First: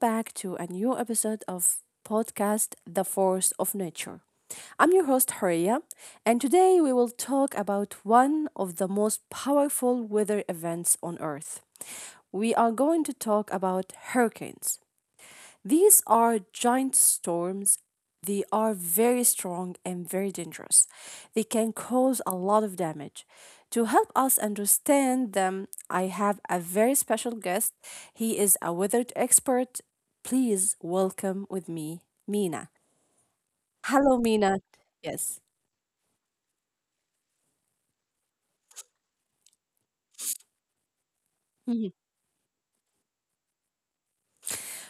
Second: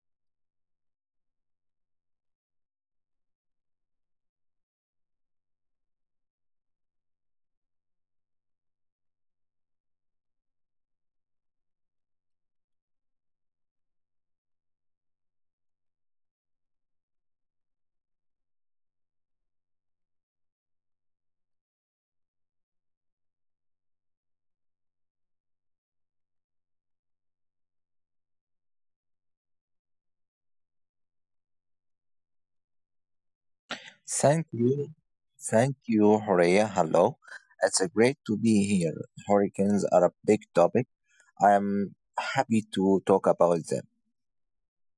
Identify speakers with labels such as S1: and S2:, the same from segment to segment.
S1: back to a new episode of podcast The Force of Nature. I'm your host, Horia, and today we will talk about one of the most powerful weather events on Earth. We are going to talk about hurricanes. These are giant storms. They are very strong and very dangerous. They can cause a lot of damage. To help us understand them, I have a very special guest. He is a weather expert. Please welcome with me, Mina. Hello,
S2: Thank
S1: Mina.
S2: you.
S1: Yes.
S2: Thank you, Horea. Hello. It's a great to be here. Hurricanes are a big topic. I'm
S1: Mm-hmm.
S2: happy to talk about them.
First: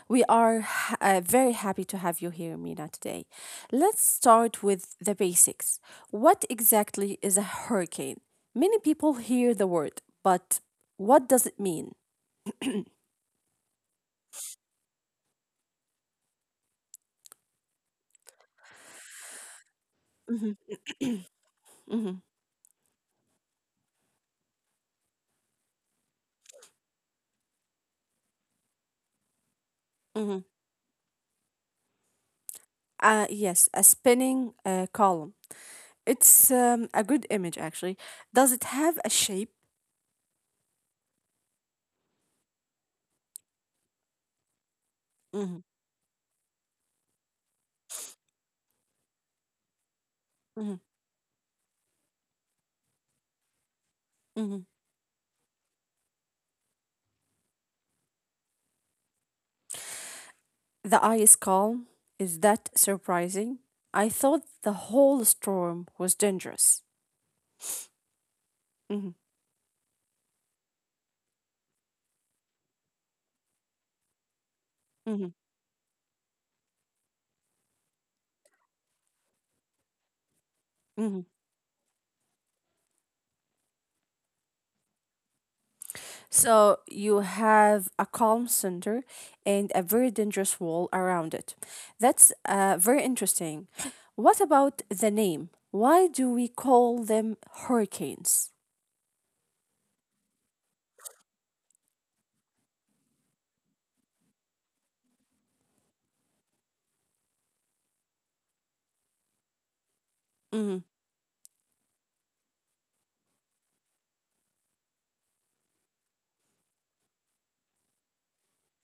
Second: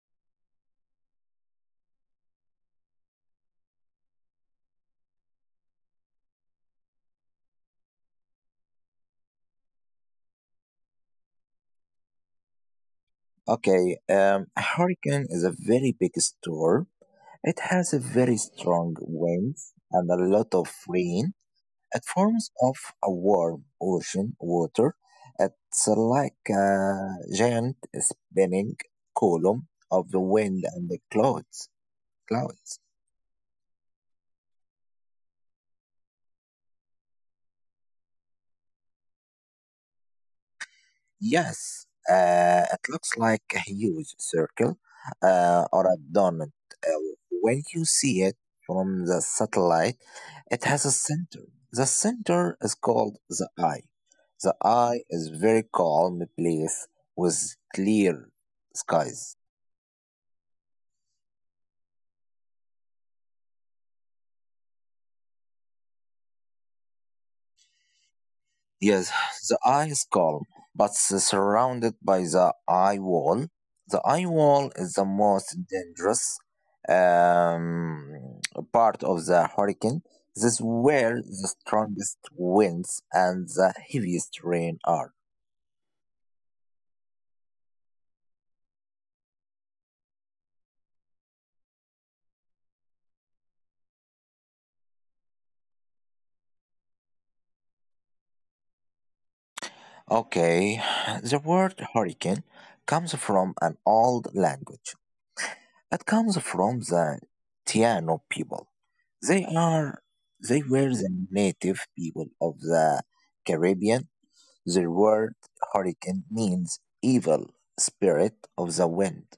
S1: We are very happy to have you here, Mina, today. Let's start with the basics. What exactly is a hurricane? Many people hear the word, but what does it mean?
S2: Okay, a hurricane is a very big storm. It has a very strong winds and a lot of rain. It forms of a warm ocean water. It's like a giant spinning column of the
S1: Mhm.
S2: wind and the clouds.
S1: Yes, a spinning column. It's a good image, actually. Does it have a shape?
S2: Yes, it looks like a huge circle
S1: Mhm,
S2: or a donut. Uh, when you see it from the satellite, it
S1: mhm,
S2: has a center. The center is called the eye. The
S1: mhm.
S2: eye is very calm place with clear skies.
S1: The eye is calm. Is that surprising? I thought the whole storm was dangerous.
S2: Yes,
S1: Mhm,
S2: the eye is calm, but surrounded by the eye wall. The eye wall is the most
S1: mhm,
S2: dangerous um, part of the hurricane. This is where the
S1: mhm.
S2: strongest winds and the heaviest rain are.
S1: So you have a calm center and a very dangerous wall around it. That's very interesting. What about the name? Why do we call them hurricanes?
S2: Okay, the word hurricane comes from an old language. It comes from the Tiano people. They are they were the
S1: Mm,
S2: native people of the Caribbean. The word hurricane means evil spirit of the wind.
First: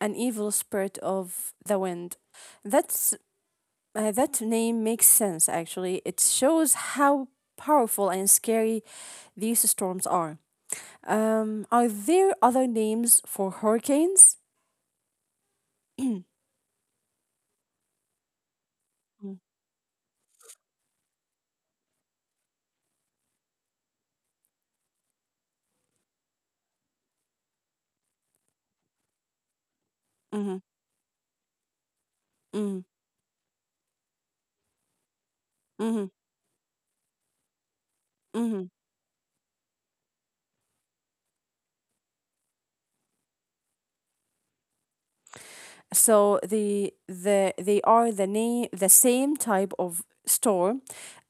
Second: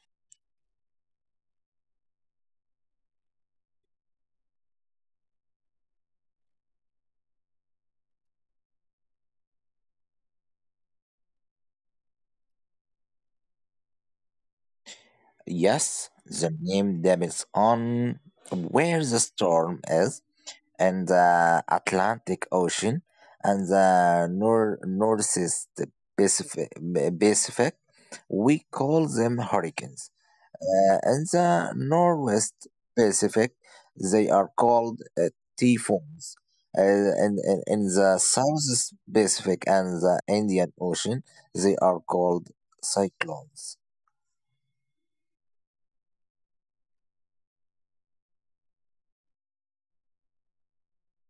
S1: an evil spirit of the wind. That's that name makes sense actually. It shows how powerful and scary these storms are. Are there other names for hurricanes?
S2: Yes, the name depends on where the
S1: Mm-hmm,
S2: storm is in the Atlantic Ocean and the Northeast Pacific, Pacific. We call them hurricanes.
S1: mm-hmm,
S2: In the Northwest
S1: mm-hmm.
S2: Pacific, they are called
S1: Mm-hmm.
S2: typhoons. Uh, and in the
S1: Mm-hmm.
S2: Southwest Pacific and the Indian Ocean, they are called cyclones.
S1: So the they are the name the same type of store,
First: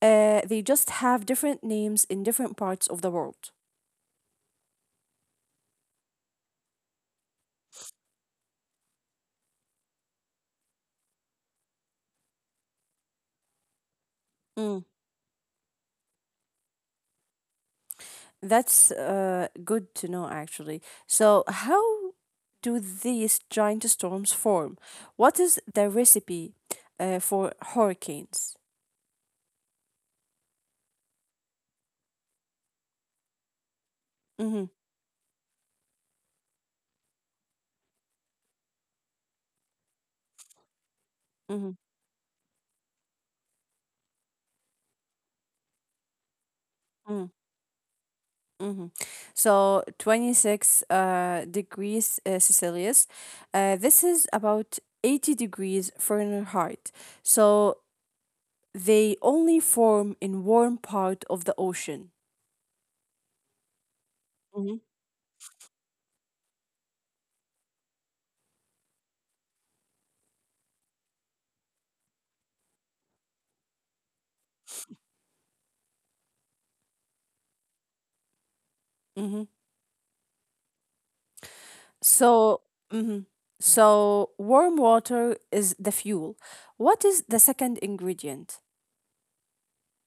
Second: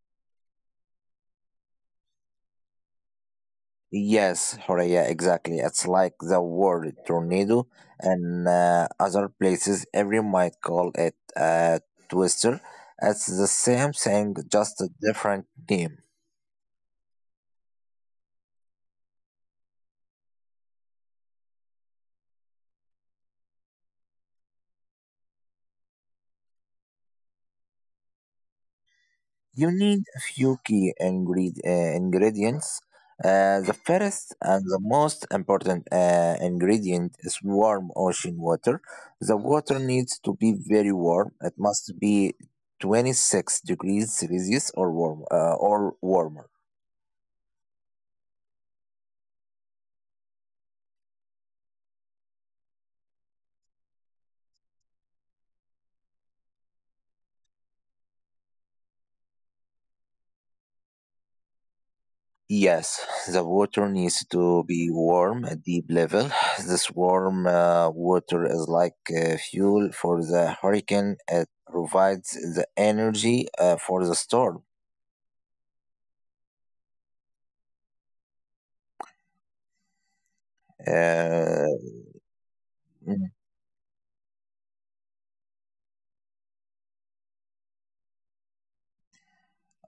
S1: they just have different names in different parts of the world.
S2: Yes, Horea, exactly. It's like the word tornado, and other places every might call it a twister. It's the same thing,
S1: Mm.
S2: just a different name.
S1: That's good to know actually. So how do these giant storms form? What is the recipe for hurricanes?
S2: You need a few key ingredients. The first
S1: Mm-hmm,
S2: and the most important ingredient is warm ocean water. The water needs to be very warm.
S1: mm-hmm,
S2: It must be 26 degrees Celsius or warm or warmer.
S1: mhm. So 26 degrees Celsius. This is about 80 degrees Fahrenheit. So they only form in warm part of the ocean.
S2: Yes, the water needs
S1: Mhm.
S2: to be warm at deep level. This warm water is like fuel for the hurricane. It provides the energy for the storm.
S1: Mhm.
S2: Uh,
S1: So mhm.
S2: mm,
S1: So warm water is the fuel. What is the second ingredient?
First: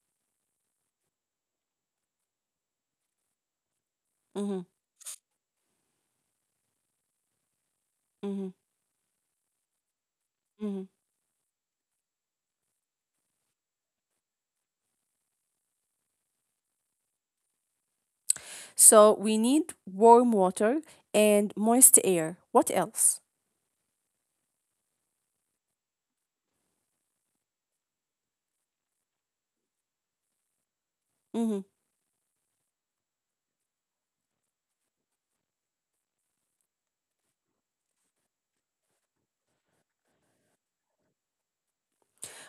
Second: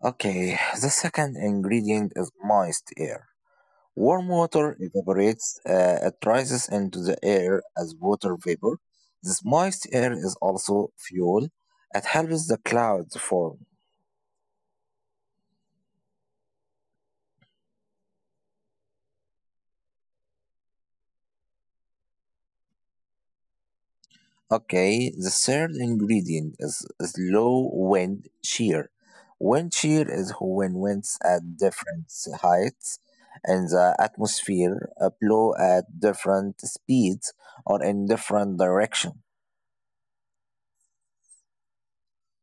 S2: okay, the second ingredient is moist air. Warm
S1: Mhm.
S2: water evaporates, it rises into the air as water
S1: Mhm.
S2: vapor. This moist air is also
S1: Mhm.
S2: fuel. It helps the clouds form.
S1: So we need warm water and moist air. What else?
S2: Okay, the third ingredient is low wind shear. Wind shear is when winds at
S1: Mm-hmm.
S2: different heights in the atmosphere blow at different speeds or in different directions.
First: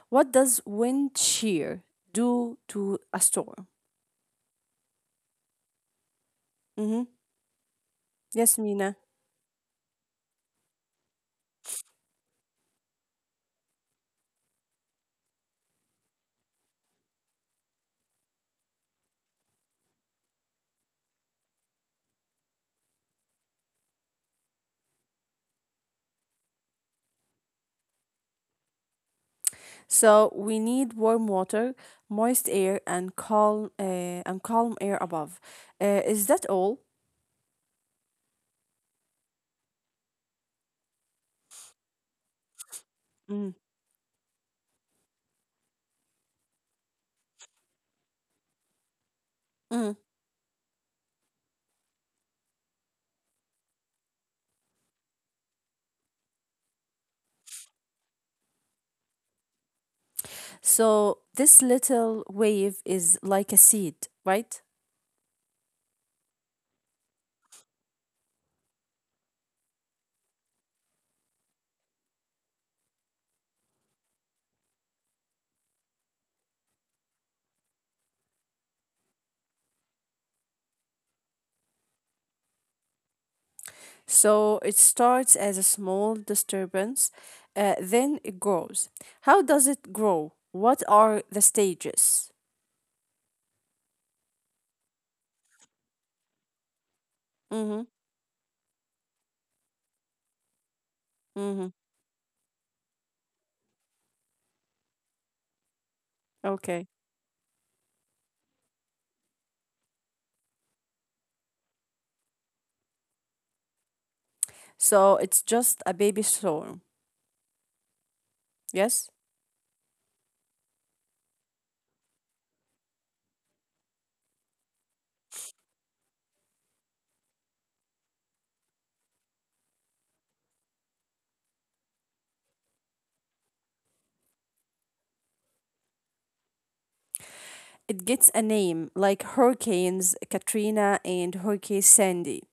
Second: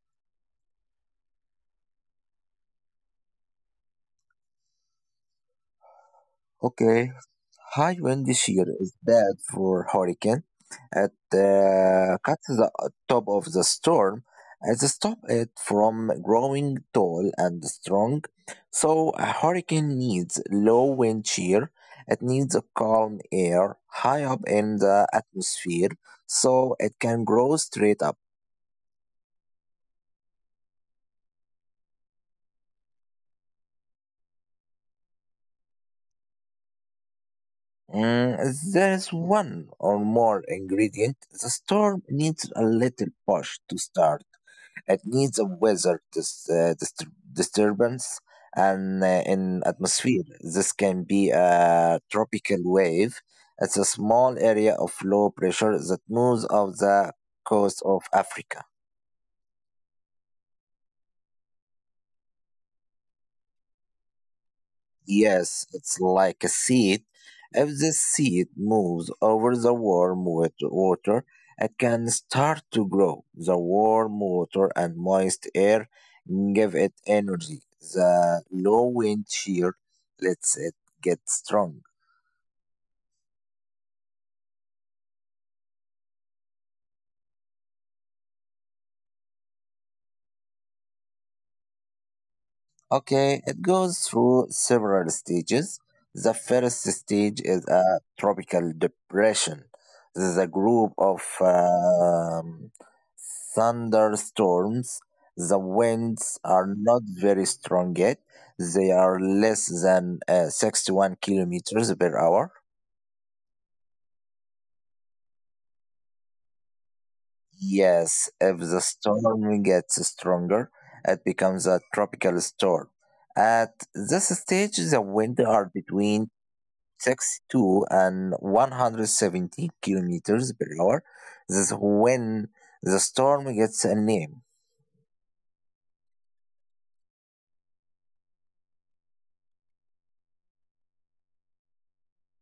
S1: What does wind shear do to a storm? Hmm.
S2: Okay, high wind this
S1: Yes,
S2: year is
S1: Mina.
S2: bad for hurricane. It cuts the top of the storm and stops it from growing tall and strong. So a hurricane needs low wind shear. It needs a calm air high up in the atmosphere so it can grow straight up.
S1: So we need warm water, moist air, and calm air above. Is that all?
S2: There is one or more ingredient. The storm needs a little
S1: Mm.
S2: push to start. It needs a weather disturbance and in
S1: Mm.
S2: atmosphere. This can be a tropical wave. It's a small area of low pressure that moves off the coast of Africa.
S1: So this little wave is like a seed, right?
S2: Yes, it's like a seed. If the seed moves over the warm wet water, it can start to grow. The warm water and moist air give it energy. The low wind shear lets it get strong.
S1: So it starts as a small disturbance, then it grows. How does it grow? What are the stages?
S2: Okay, it goes through several stages. The first stage is
S1: Mm-hmm.
S2: a tropical depression. This is a group of
S1: Mm-hmm.
S2: thunderstorms. The winds are
S1: Okay.
S2: not very strong yet. They are less than 61 kilometers per hour.
S1: So it's just a baby storm.
S2: Yes, if the
S1: Yes?
S2: storm gets stronger, it becomes a tropical storm. At this stage, the winds are between 62 and 170 kilometers per hour. This is when the storm gets a name.
S1: It gets a name like Hurricanes Katrina and Hurricane Sandy.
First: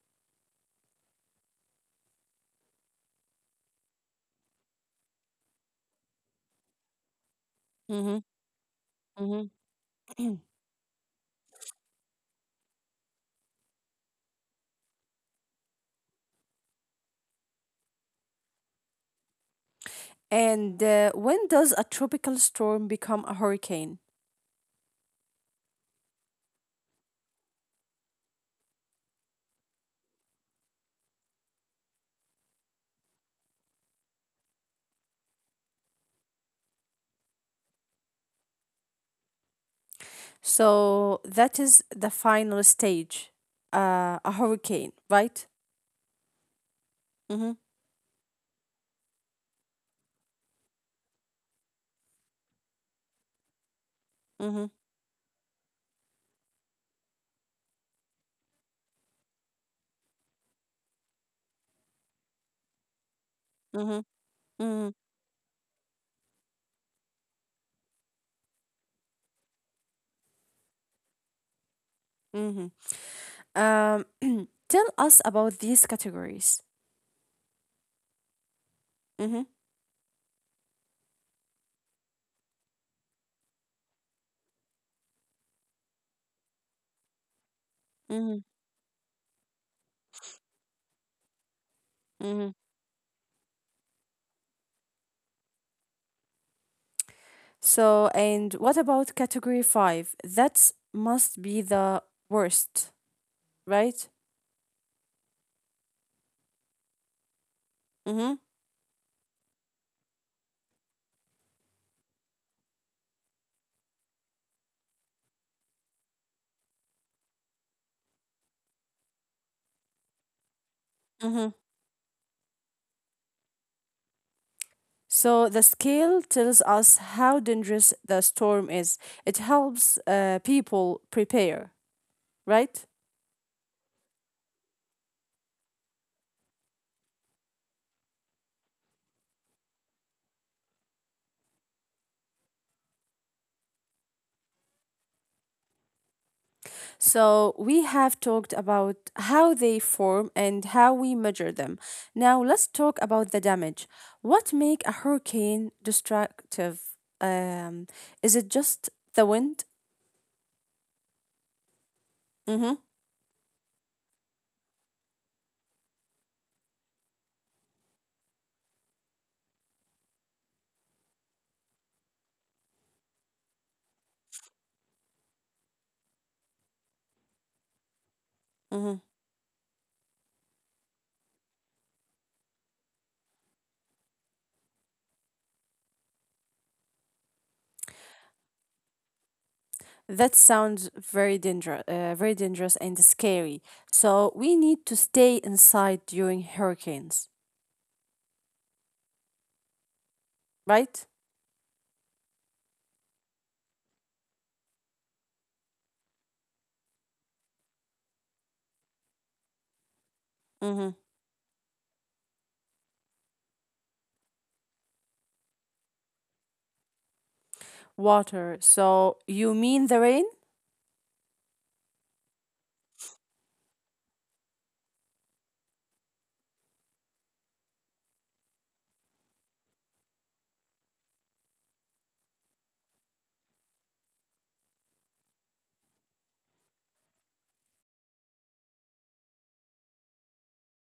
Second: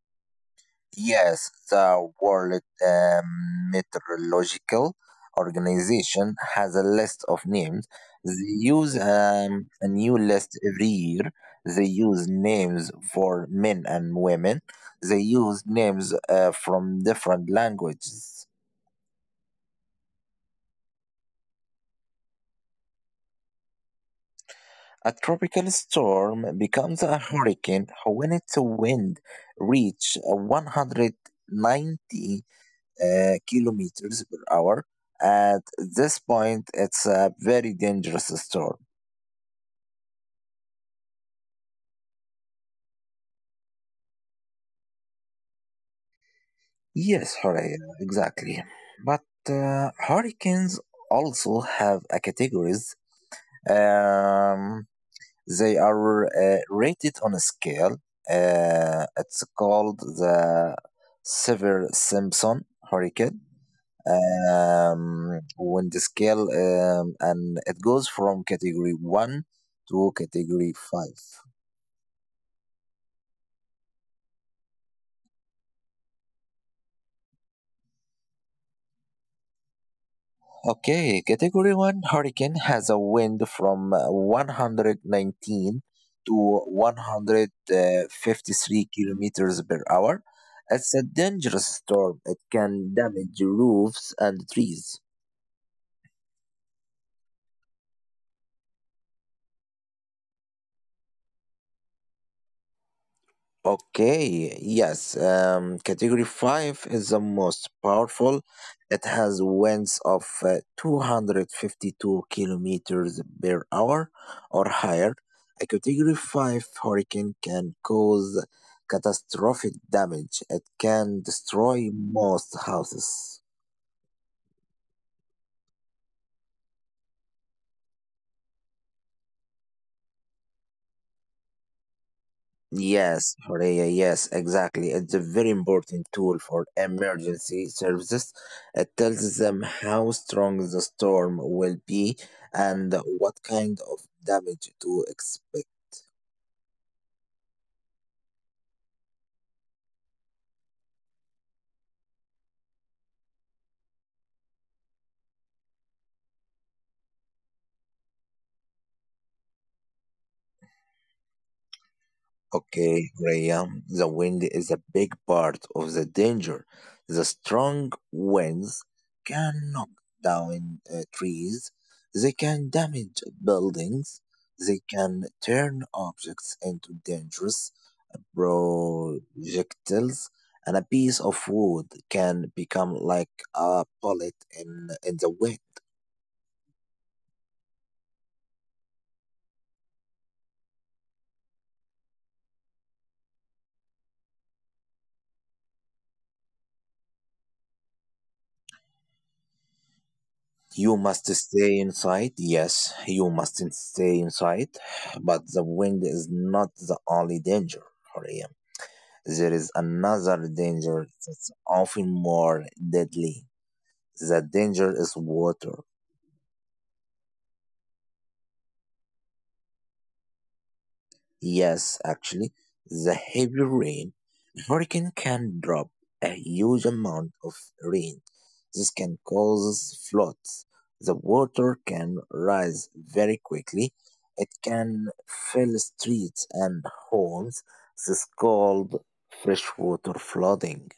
S2: Yes, the World Meteorological Organization has a list of names.
S1: Hmm.
S2: They use
S1: Hmm.
S2: a new list every year. They use names for men and women. They use names from different languages.
S1: and when does a tropical storm become a hurricane?
S2: A tropical storm becomes a hurricane when its wind reaches 190 kilometers per hour. At this point, it's a very dangerous storm.
S1: So that is the final stage, a hurricane, right?
S2: Yes,
S1: Mm-hmm,
S2: Horea, exactly. But hurricanes also have a categories.
S1: mm-hmm,
S2: Um, they are rated on a scale. It's called the Severe Simpson Hurricane
S1: mm-hmm,
S2: on the scale, and it goes from category 1 to category 5.
S1: mm-hmm, mm-hmm. Tell us about these categories. Mm-hmm,
S2: Okay, category 1 hurricane has a wind from 119 to 153 kilometers per hour. It's a dangerous storm. It
S1: mm-hmm.
S2: can damage roofs and trees.
S1: So, and what about category five? That must be the worst, right?
S2: Okay, yes. Category 5 is the most powerful.
S1: Mm-hmm.
S2: It has winds of 252 kilometers per hour or higher. A category 5 hurricane can cause catastrophic damage. It can
S1: Mm-hmm.
S2: destroy most houses.
S1: So the scale tells us how dangerous the storm is. It helps people prepare, right?
S2: Yes, Horea, yes, exactly. It's a very important tool for emergency services. It tells them how strong the storm will be and what kind of damage to expect.
S1: So we have talked about how they form and how we measure them. Now let's talk about the damage. What make a hurricane destructive? Um, is it just the wind? Mm-hmm.
S2: Okay, Horea, the wind is a big part of the danger. The strong winds can knock down trees, they can damage buildings, they can turn objects into dangerous
S1: Mm-hmm.
S2: projectiles, and a piece of wood can become like a bullet in the wind.
S1: That sounds very dangerous and scary. So we need to stay inside during hurricanes,
S2: You must
S1: right?
S2: stay inside. Yes, you must stay inside. But the wind is not the only danger, Horia. There is another
S1: Mm-hmm.
S2: danger that's often more deadly. The danger is water.
S1: Water. So you mean the rain?
S2: Yes, actually, the heavy rain, a hurricane can drop a huge amount of rain. This can cause floods. The water can rise very quickly. It can fill streets and homes. This is called freshwater flooding.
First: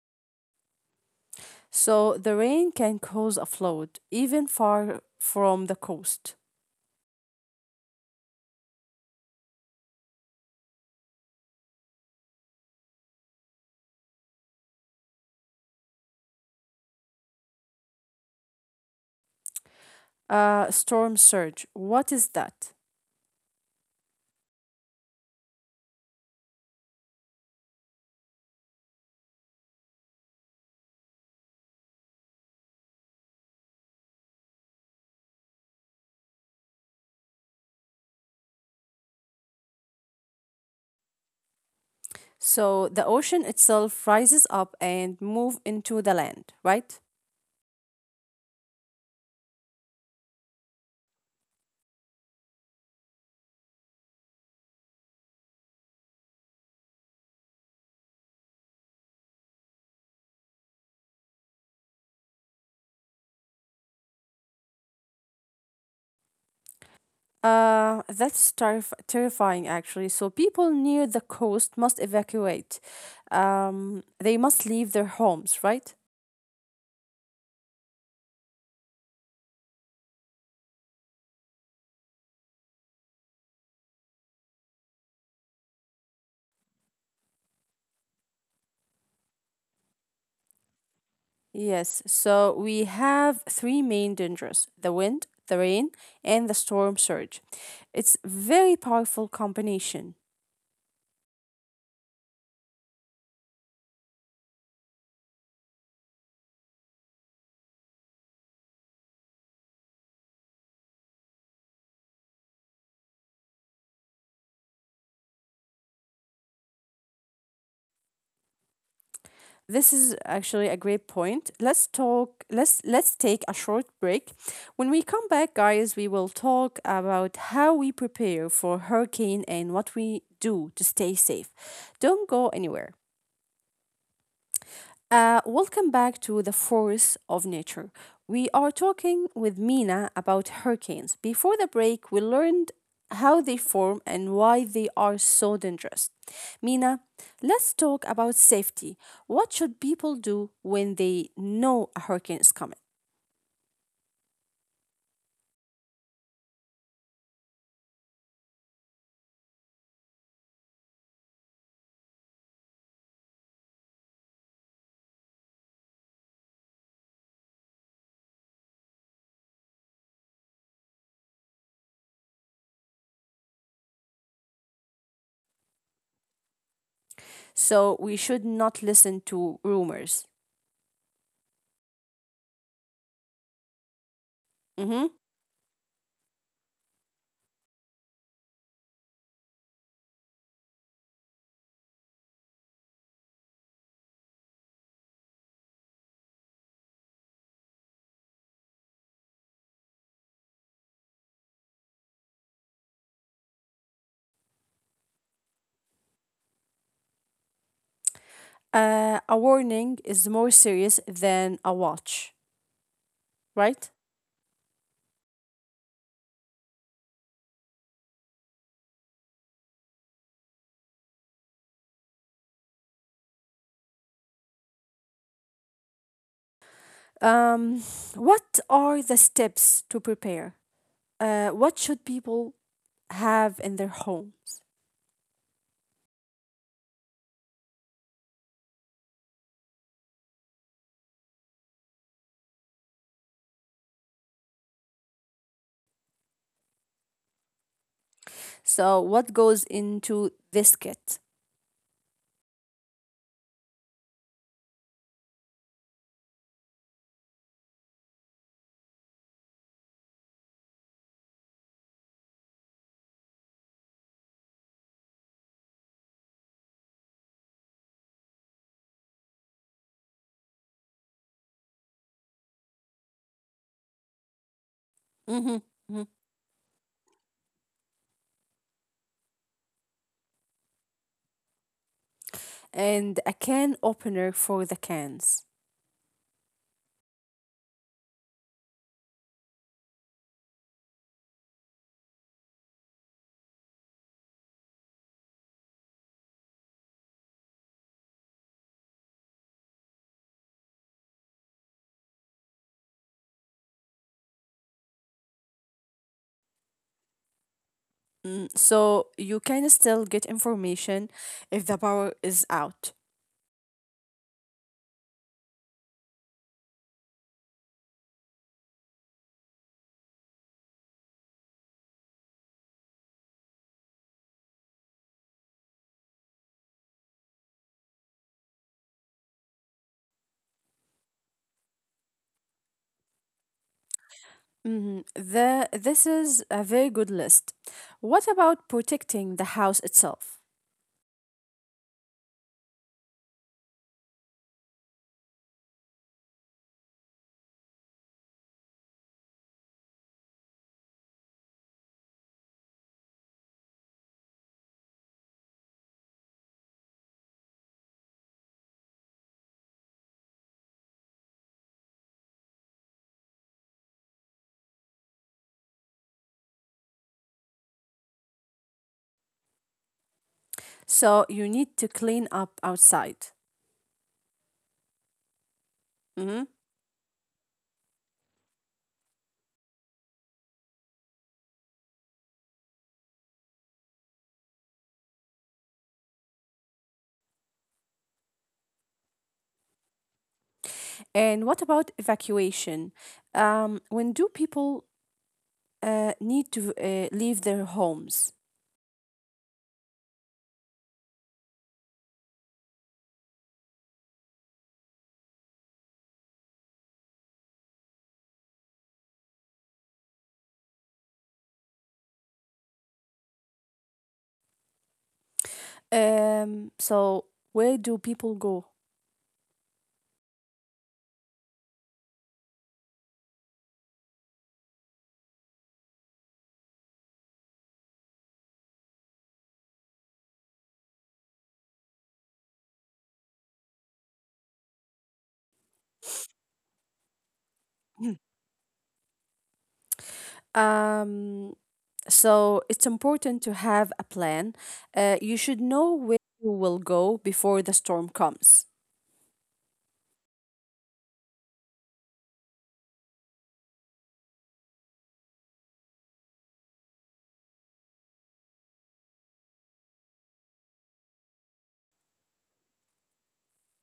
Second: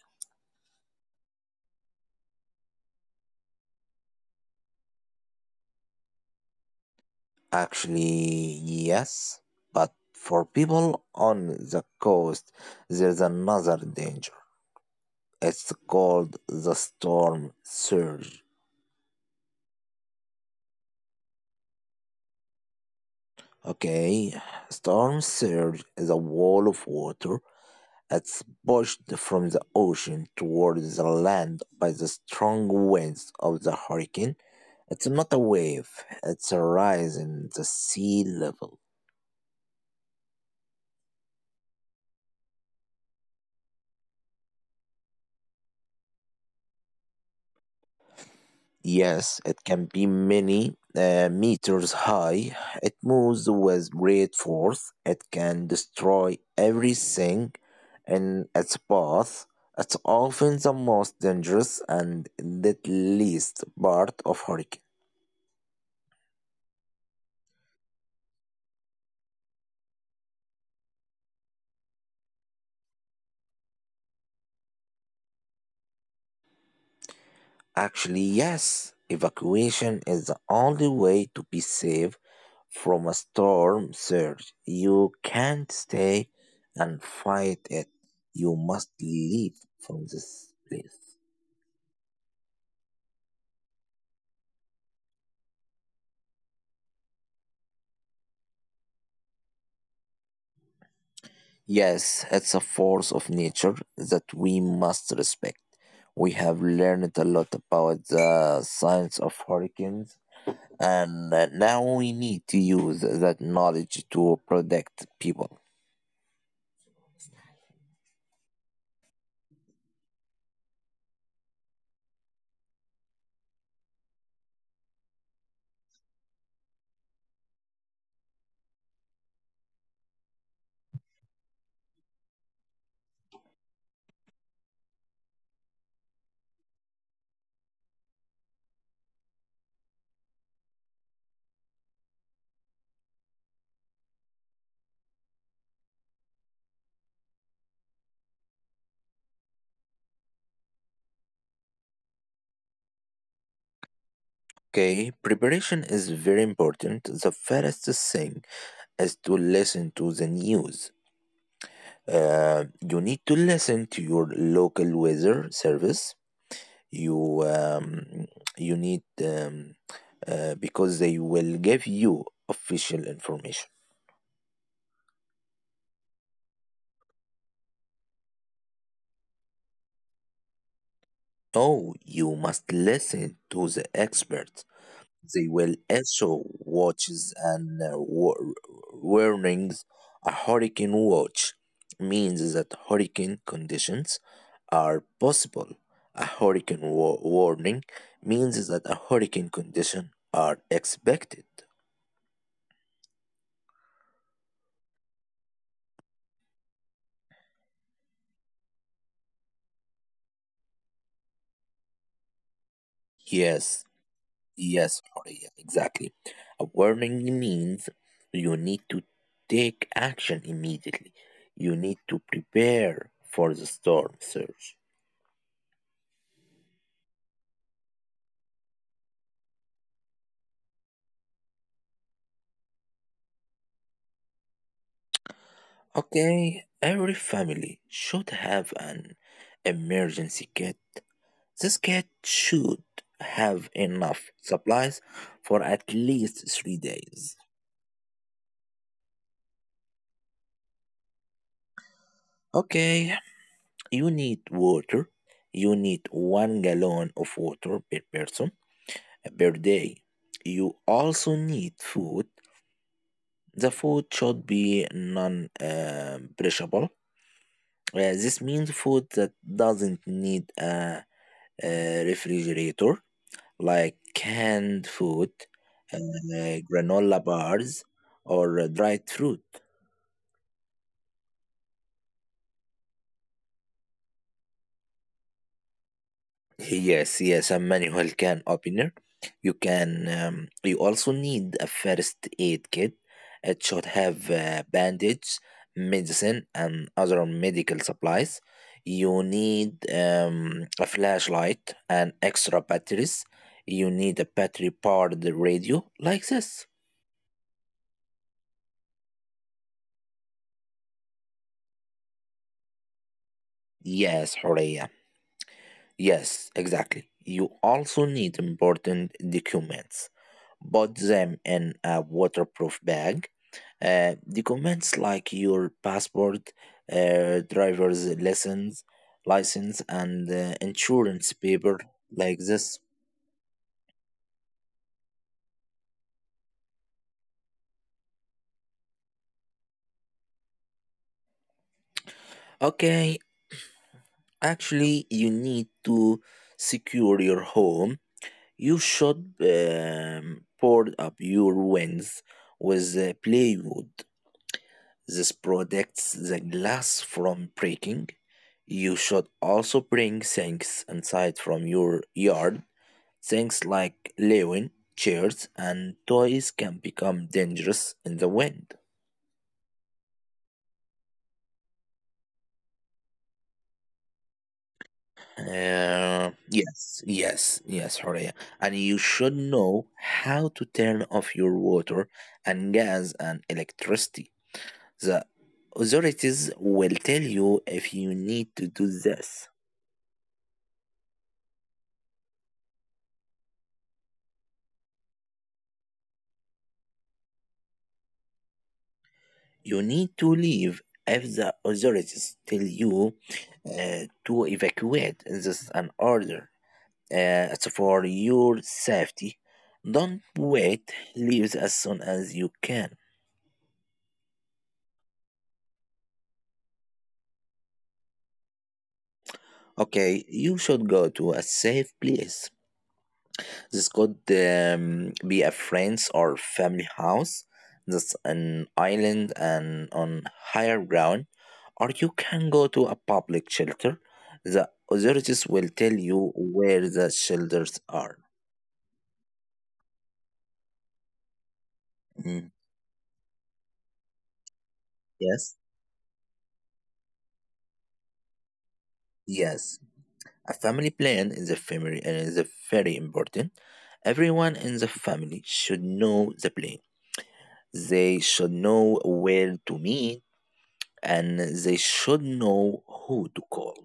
S1: So the rain can cause a flood even far from the coast.
S2: Actually, yes, but for people on the coast, there's another danger. It's called the storm surge.
S1: Storm surge. What is that?
S2: Okay, storm surge is a wall of water that's pushed from the ocean towards the land by the strong winds of the hurricane. It's not a wave, it's a rise in the sea level.
S1: So the ocean itself rises up and move into the land, right?
S2: Yes, it can be many meters high. It moves with great force. It can destroy everything in its path. It's often the most dangerous and deadliest part of hurricane.
S1: That's terrifying, actually. So, people near the coast must evacuate. They must leave their homes, right?
S2: Actually, yes, evacuation is the only way to be safe from a storm surge. You can't stay and fight it. You must leave from this place.
S1: Yes. So, we have three main dangers the wind, the rain, and the storm surge. It's very powerful combination.
S2: Yes, it's a force of nature that we must respect. We have learned a lot about the science of hurricanes, and now we need to use that knowledge to protect people.
S1: This is actually a great point. Let's talk let's take a short break. When we come back, guys, we will talk about how we prepare for hurricane and what we do to stay safe. Don't go anywhere. Welcome back to the Force of Nature. We are talking with Mina about hurricanes. Before the break, we learned how they form and why they are so dangerous. Mina, let's talk about safety. What should people do when they know a hurricane is coming?
S2: Okay, preparation is very important. The first thing is to listen to the news. You need to listen to your local weather service, you you need because they will give you official information.
S1: So, we should not listen to rumors.
S2: Oh, you must listen to the experts.
S1: Mhm.
S2: They will issue watches and warnings. A hurricane watch means that hurricane conditions are possible. A hurricane warning means that a hurricane condition are expected.
S1: A warning is more serious than a watch,
S2: Yes,
S1: right?
S2: Yes, Horia, exactly. A warning means you need to take action immediately. You need to prepare for the storm surge.
S1: Um, what are the steps to prepare? What should people have in their homes?
S2: Okay, every family should have an emergency kit. This kit should have enough supplies for at least 3 days.
S1: So, what goes into this kit?
S2: Okay, you need water. You need 1 gallon of water per person. Birthday. You also need food. The food should be non perishable. This means food that doesn't need a refrigerator, like canned food,
S1: Hmm.
S2: uh, granola bars, or dried fruit.
S1: And a can opener for the cans.
S2: Yes, yes, a manual can opener. You can. You also need a first aid kit. It should have bandage, medicine, and other medical supplies. You need a flashlight and extra batteries. You need a battery powered radio like this.
S1: Mm. So, you can still get information if the power is out.
S2: Yes, Horea. Yes, exactly. You also need important documents. Put them in a waterproof bag. Documents like your passport, driver's license, and insurance paper, like this.
S1: Hmm. This is a very good list. What about protecting the house itself?
S2: Okay, actually, you need to secure your home. You should board up your winds with plywood. This protects the glass from breaking. You should also bring things inside from your yard. Things like lewin, chairs, and toys can become dangerous in the wind.
S1: So, you need to clean up outside.
S2: Uh,
S1: Hmm.
S2: yes, yes, yes, Horia. And you should know how to turn off your water and gas and electricity. The authorities will tell you if you need to do this.
S1: And what about evacuation? When do people need to leave their homes?
S2: You need to leave if the authorities tell you to evacuate. This is an order. It's for your safety. Don't wait. Leave as soon as you can.
S1: So, where do people go?
S2: Okay, you should go to a safe place. This could be a friend's or family house that's an island and on higher ground, or you can go to a public shelter. The authorities will tell you where the shelters are.
S1: Um,
S2: Mm,
S1: so, it's important to have a plan. You
S2: yes,
S1: should know where you will go before the storm comes.
S2: yes. A family plan is a family and is a very important. Everyone in the family should know the plan. They should know where to meet and they should know who to call.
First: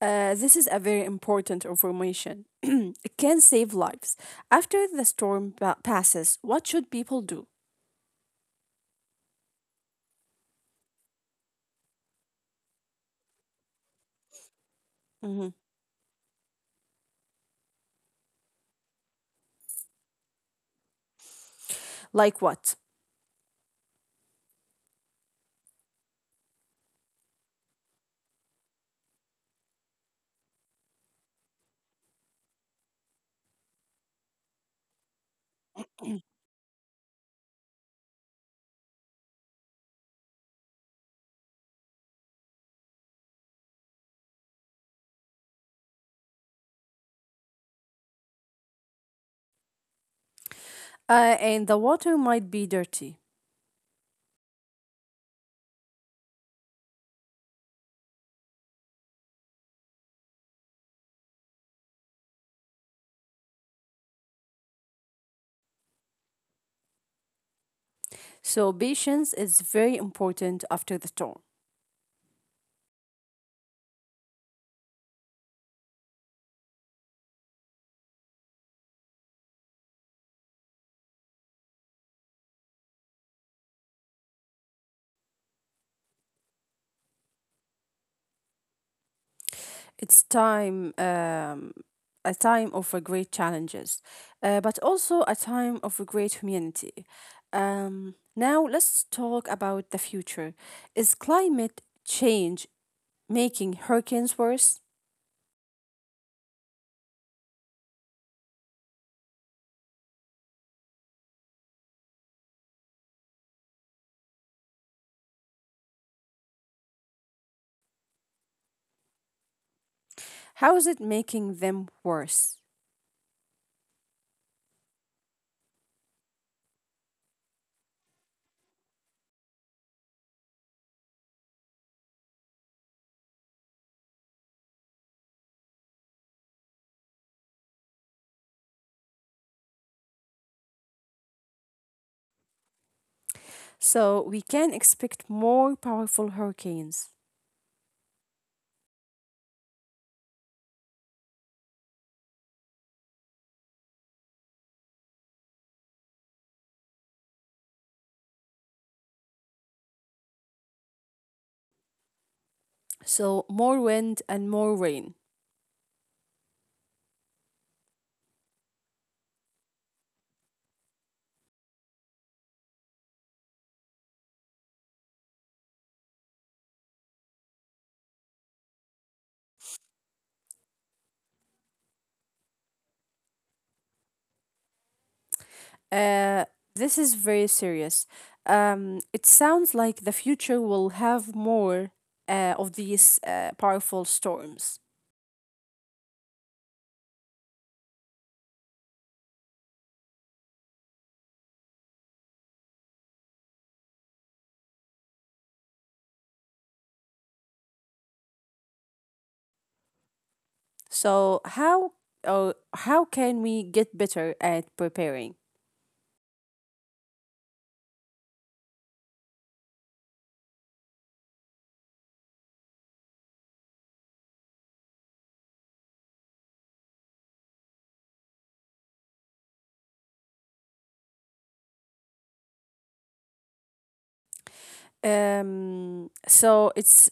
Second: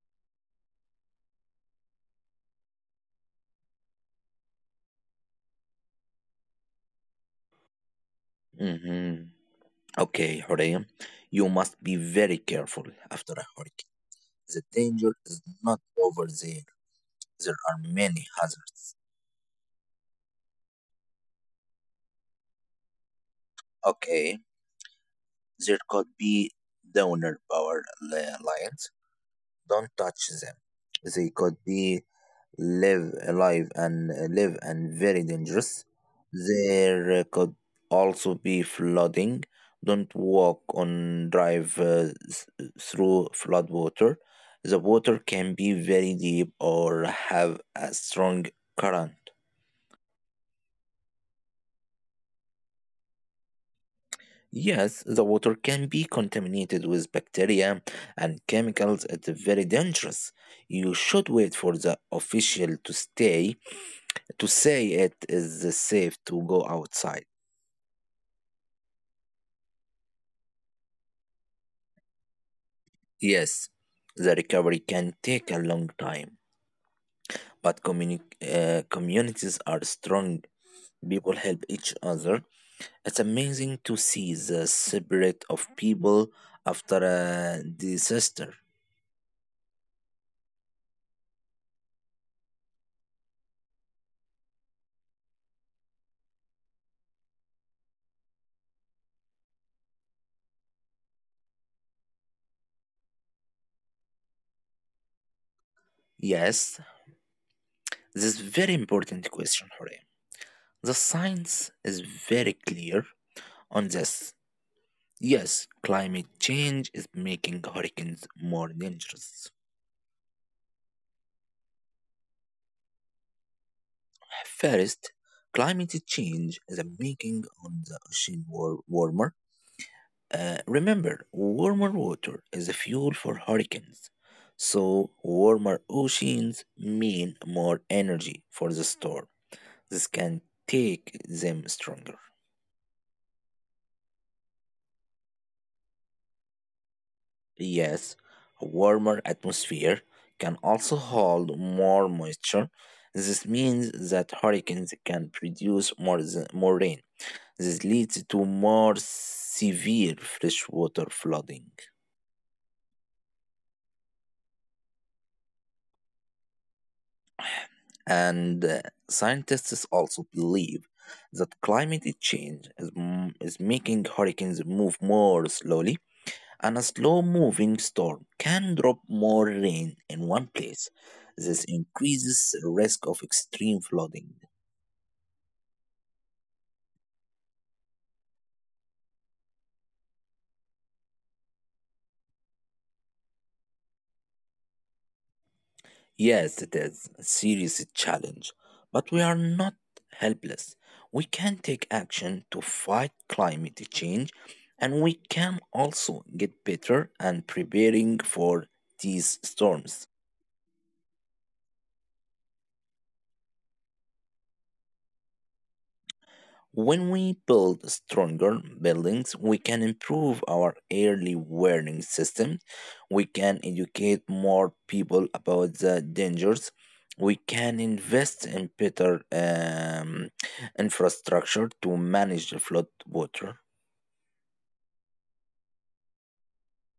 S1: This is a very important information. It can save lives. After the storm passes, what should people do?
S2: Mhm. Okay, Horea, you must be very careful after a hurricane. The danger is
S1: Mhm.
S2: not over there. There are many hazards.
S1: Like what?
S2: Okay, there could be downer power lines. Don't touch them. They could be live alive and live and very dangerous. There could also be flooding. Don't walk on drive through flood water. The water can be very deep or have a strong current.
S1: And the water might be dirty.
S2: Yes, the water can be contaminated with bacteria and chemicals. It's very dangerous. You should wait for the official to say it is safe to go outside.
S1: So, patience is very important after the storm.
S2: Yes, the recovery can take a long time, but communities are strong. People help each other. It's amazing to see the spirit of people after a disaster.
S1: It's time, a time of great challenges, but also a time of a great humanity. Now, let's talk about the future. Is climate change making hurricanes worse?
S2: Yes, this is very important question, Hore. The science is very clear on this. Yes, climate change is making hurricanes more dangerous.
S1: How is it making them worse?
S2: First, climate change is making on the ocean warmer. Remember, warmer water is a fuel for hurricanes. So, warmer oceans mean more energy for the storm. This can take them stronger.
S1: So, we can expect more powerful hurricanes.
S2: Yes, a warmer atmosphere can also hold more moisture. This means that hurricanes can produce more rain. This leads to more severe freshwater flooding.
S1: So, more wind and more rain.
S2: And scientists also believe that climate change is making hurricanes move more slowly, and a slow moving storm can drop more rain in one place. This increases the risk of extreme flooding.
S1: Uh, this is very serious. It sounds like the future will have more of these powerful storms.
S2: Yes, it is a serious challenge, but we are not helpless. We can take action to fight climate change, and we can also get better and preparing for these storms.
S1: So how or how can we get better at preparing?
S2: When we build stronger buildings, we can improve our early warning system. We can educate more people about the dangers. We can invest in better infrastructure to manage the flood water.
S1: So it's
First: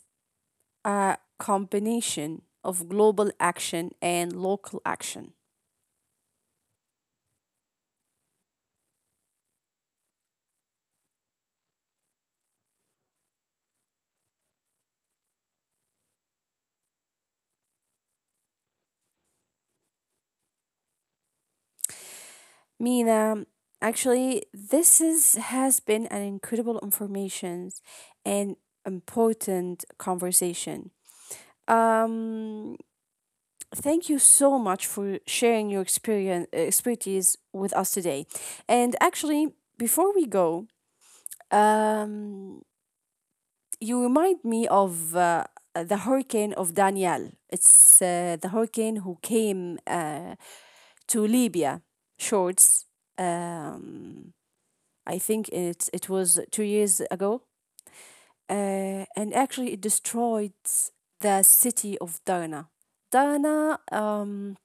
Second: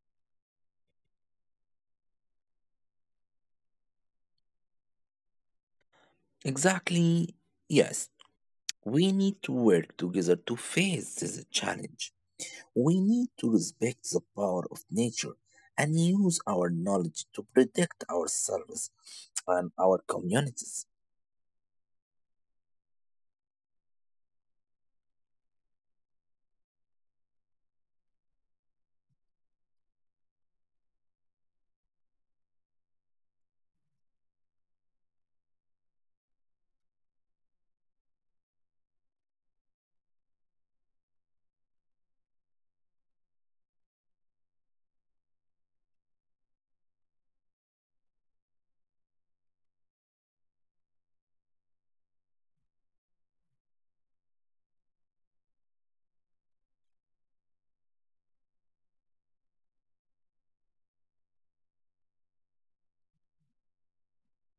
S1: a combination of global action and local action.
S2: Exactly. Yes, we need to work together to face this challenge. We need to respect the power of nature and use our knowledge to protect ourselves and our communities.
S1: Mina, actually, this is has been an incredible information and important conversation. Um, Thank you so much for sharing your experience expertise with us today. And actually, before we go, um, you remind me of the hurricane of Danielle. It's the hurricane who came to Libya shorts. Um, I think it was 2 years ago, and actually it destroyed the city of Darna. Darna.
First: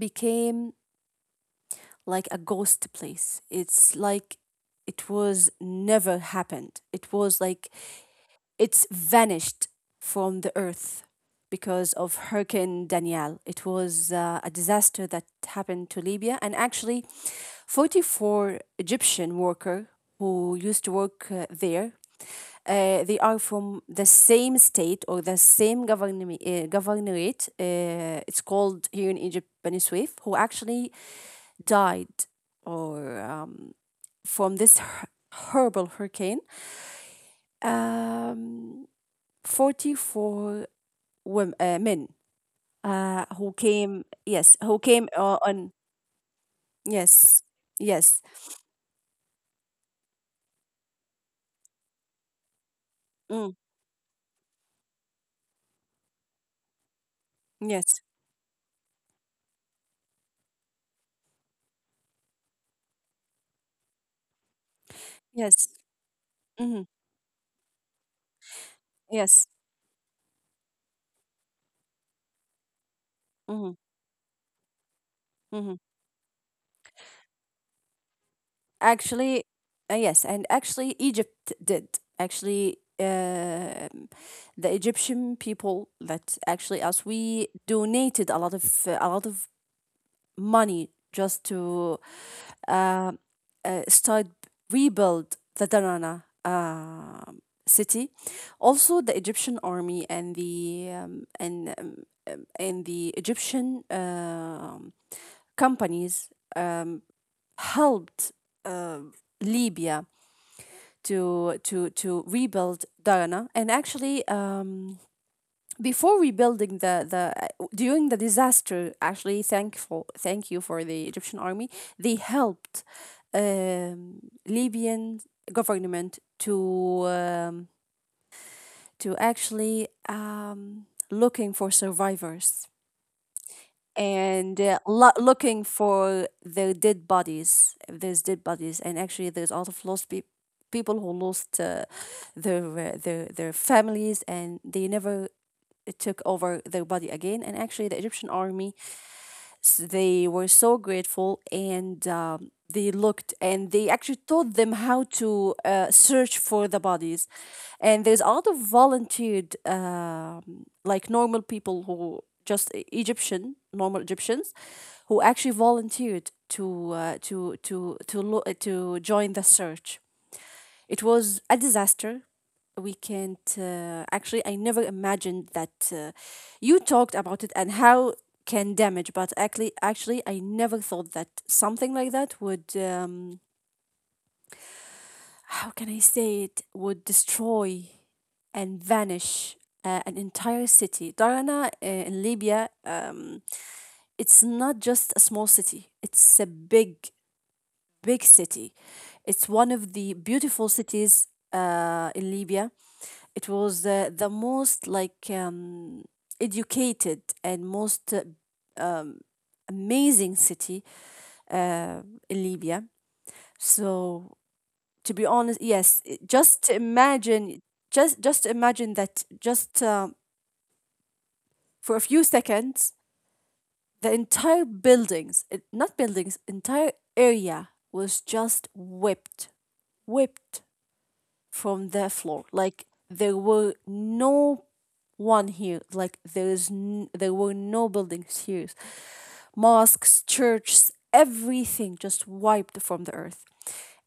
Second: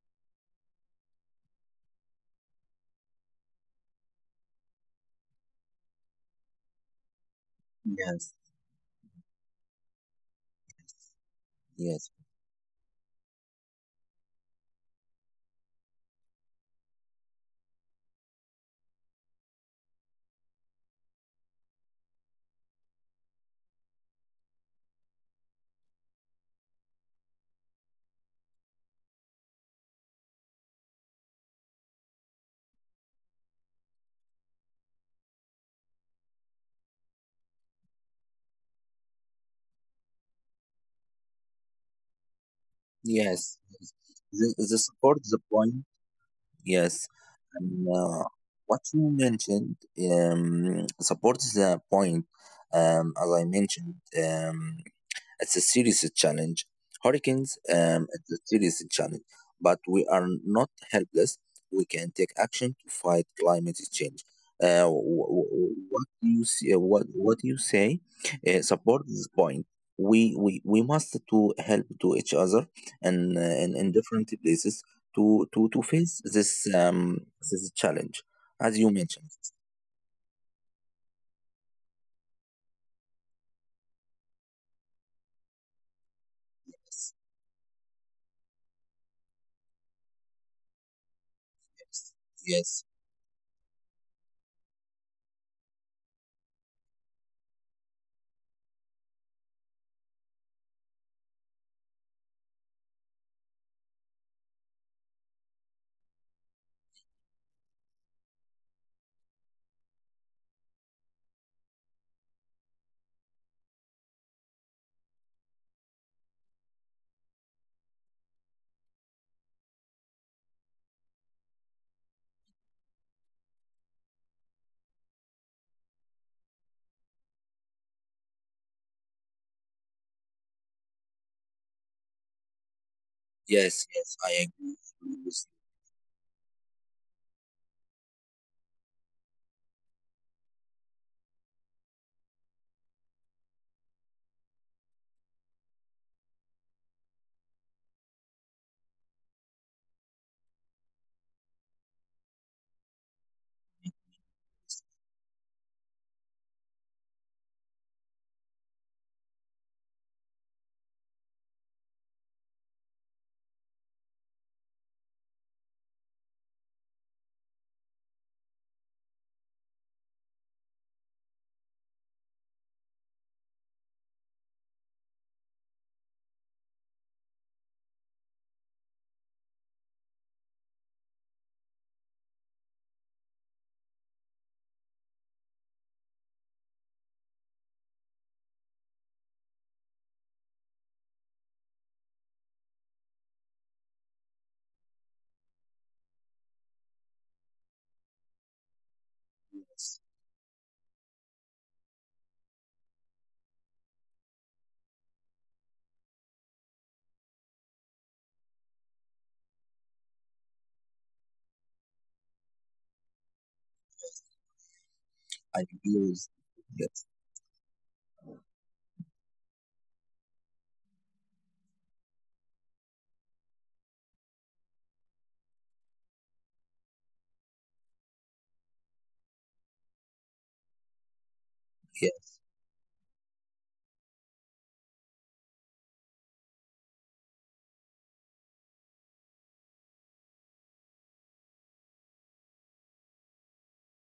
S1: Became like a ghost place. It's like it was never happened. It was like
S2: Yes,
S1: it's vanished from the earth because
S2: yes,
S1: of Hurricane Danielle. It was a disaster that happened to Libya, and actually 44 Egyptian worker who used to work there. They are from the same state or the same government, governorate. It's called here in Egypt Benisouef, who actually died or from this horrible hurricane. Um, 44 women, men who
S2: yes, yes.
S1: came, yes,
S2: The,
S1: who
S2: the
S1: came
S2: support the
S1: on,
S2: point. Yes,
S1: yes,
S2: and
S1: yes,
S2: what you mentioned supports the point. As I
S1: mm,
S2: mentioned, it's a serious challenge. Hurricanes,
S1: yes,
S2: it's a serious challenge, but we are not helpless. We can take action to fight climate change. Uh, wh-
S1: yes,
S2: wh- what you see,
S1: mhm,
S2: what you say, support this
S1: yes,
S2: point. We must to help to each other and
S1: hmm.
S2: in different places to to
S1: Hmm.
S2: to face this this challenge, as you mentioned.
S1: Actually, yes, and actually, Egypt did. Actually, the Egyptian people that actually us
S2: Yes,
S1: we donated a lot of money just to
S2: yes, yes,
S1: uh, start rebuild the Darana city. Also, the Egyptian army and the Egyptian companies helped uh, Libya to rebuild Darana. And actually, before rebuilding the during the disaster actually thank you for the Egyptian army. They helped um, Libyan government to actually looking for survivors
S2: yes, yes, I
S1: and
S2: agree with you.
S1: looking for their dead bodies if there's dead bodies. And actually, there's a lot of lost people, people who lost their their families, and they never took over their body again. And actually, the Egyptian army, they were so grateful, and they looked and they actually taught them how to search for the bodies. And there's a lot of volunteered, like normal people who just Egyptian, normal Egyptians, who actually volunteered to to join the search. It was a disaster we can't. Actually, I never imagined that, you talked about it and how can damage, but actually I never thought that something like that would, how can I say, it would destroy and vanish an entire city, Darana, in Libya. It's not just a small city, it's a big city. It's one of the beautiful cities in Libya. It was the most like educated and most amazing city uh, in Libya. So to be
S2: I
S1: honest,
S2: agree
S1: yes,
S2: with you.
S1: just
S2: Yes.
S1: imagine, just imagine that just for a few seconds, the entire buildings, not buildings, entire area was just whipped, whipped from the
S2: Yeah,
S1: floor. Like there were no one here. Like there were no buildings here. Mosques, churches, everything just wiped from the earth.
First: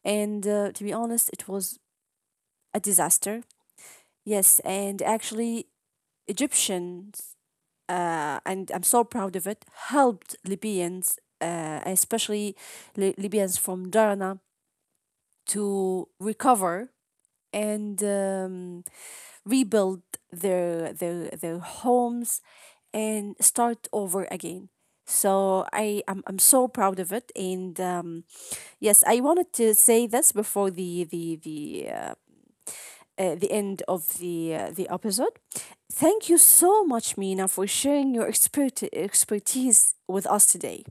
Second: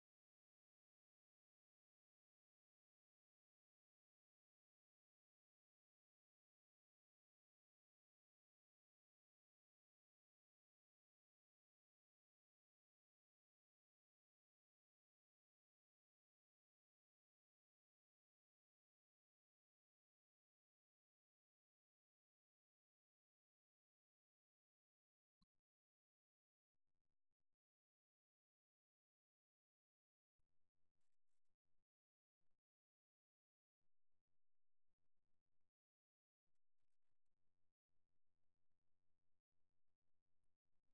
S1: And to be honest, it was a disaster. Yes, and actually Egyptians, and I'm so proud of it, helped Libyans, especially Libyans from Darna, to recover and rebuild their homes and start over again. So I'm so proud of it. And yes, I wanted to say this before the end of the episode. Thank you so much, Mina, for sharing your expertise with us today.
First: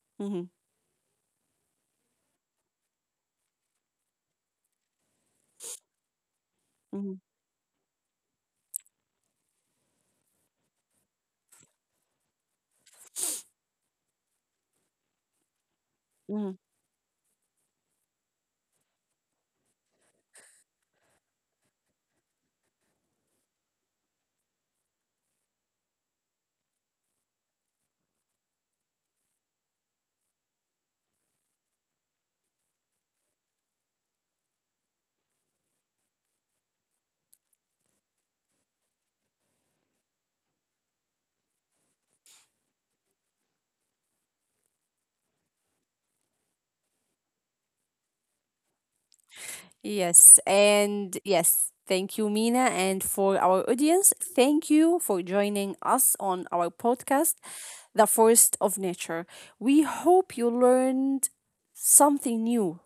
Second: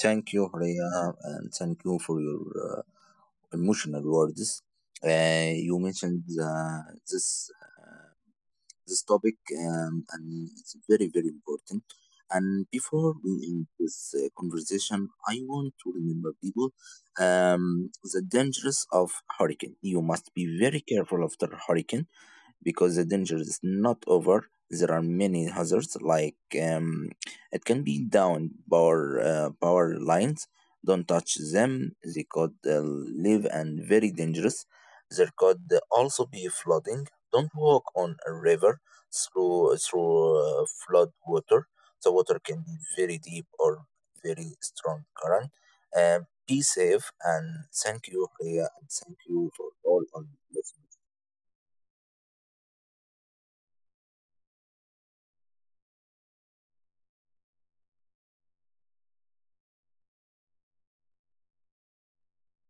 S2: thank you,
S1: Mhm,
S2: Horea, and thank you for your uh, emotional words. You mentioned uh,
S1: mhm,
S2: this this topic, and it's very very important. And before we end this conversation, I want to remember
S1: mhm.
S2: people the dangers of hurricane. You must be very careful after hurricane. Because the danger is not over. There are many hazards like it can be down power power lines. Don't touch them; they could live and very dangerous. There could also be flooding. Don't walk on a river through flood water. The water can be very deep or very strong current. Uh, be safe and thank you, Clea, and thank you for all our
S1: Yes,
S2: listeners.
S1: and yes, thank you, Mina. And for our audience, thank you for joining us on our podcast, The Forest of Nature. We hope you learned something new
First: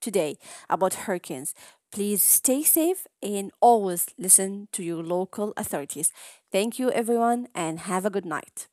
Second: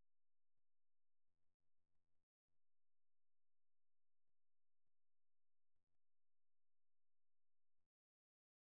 S1: today about hurricanes. Please stay safe and always listen to your local authorities. Thank you, everyone, and have a good night.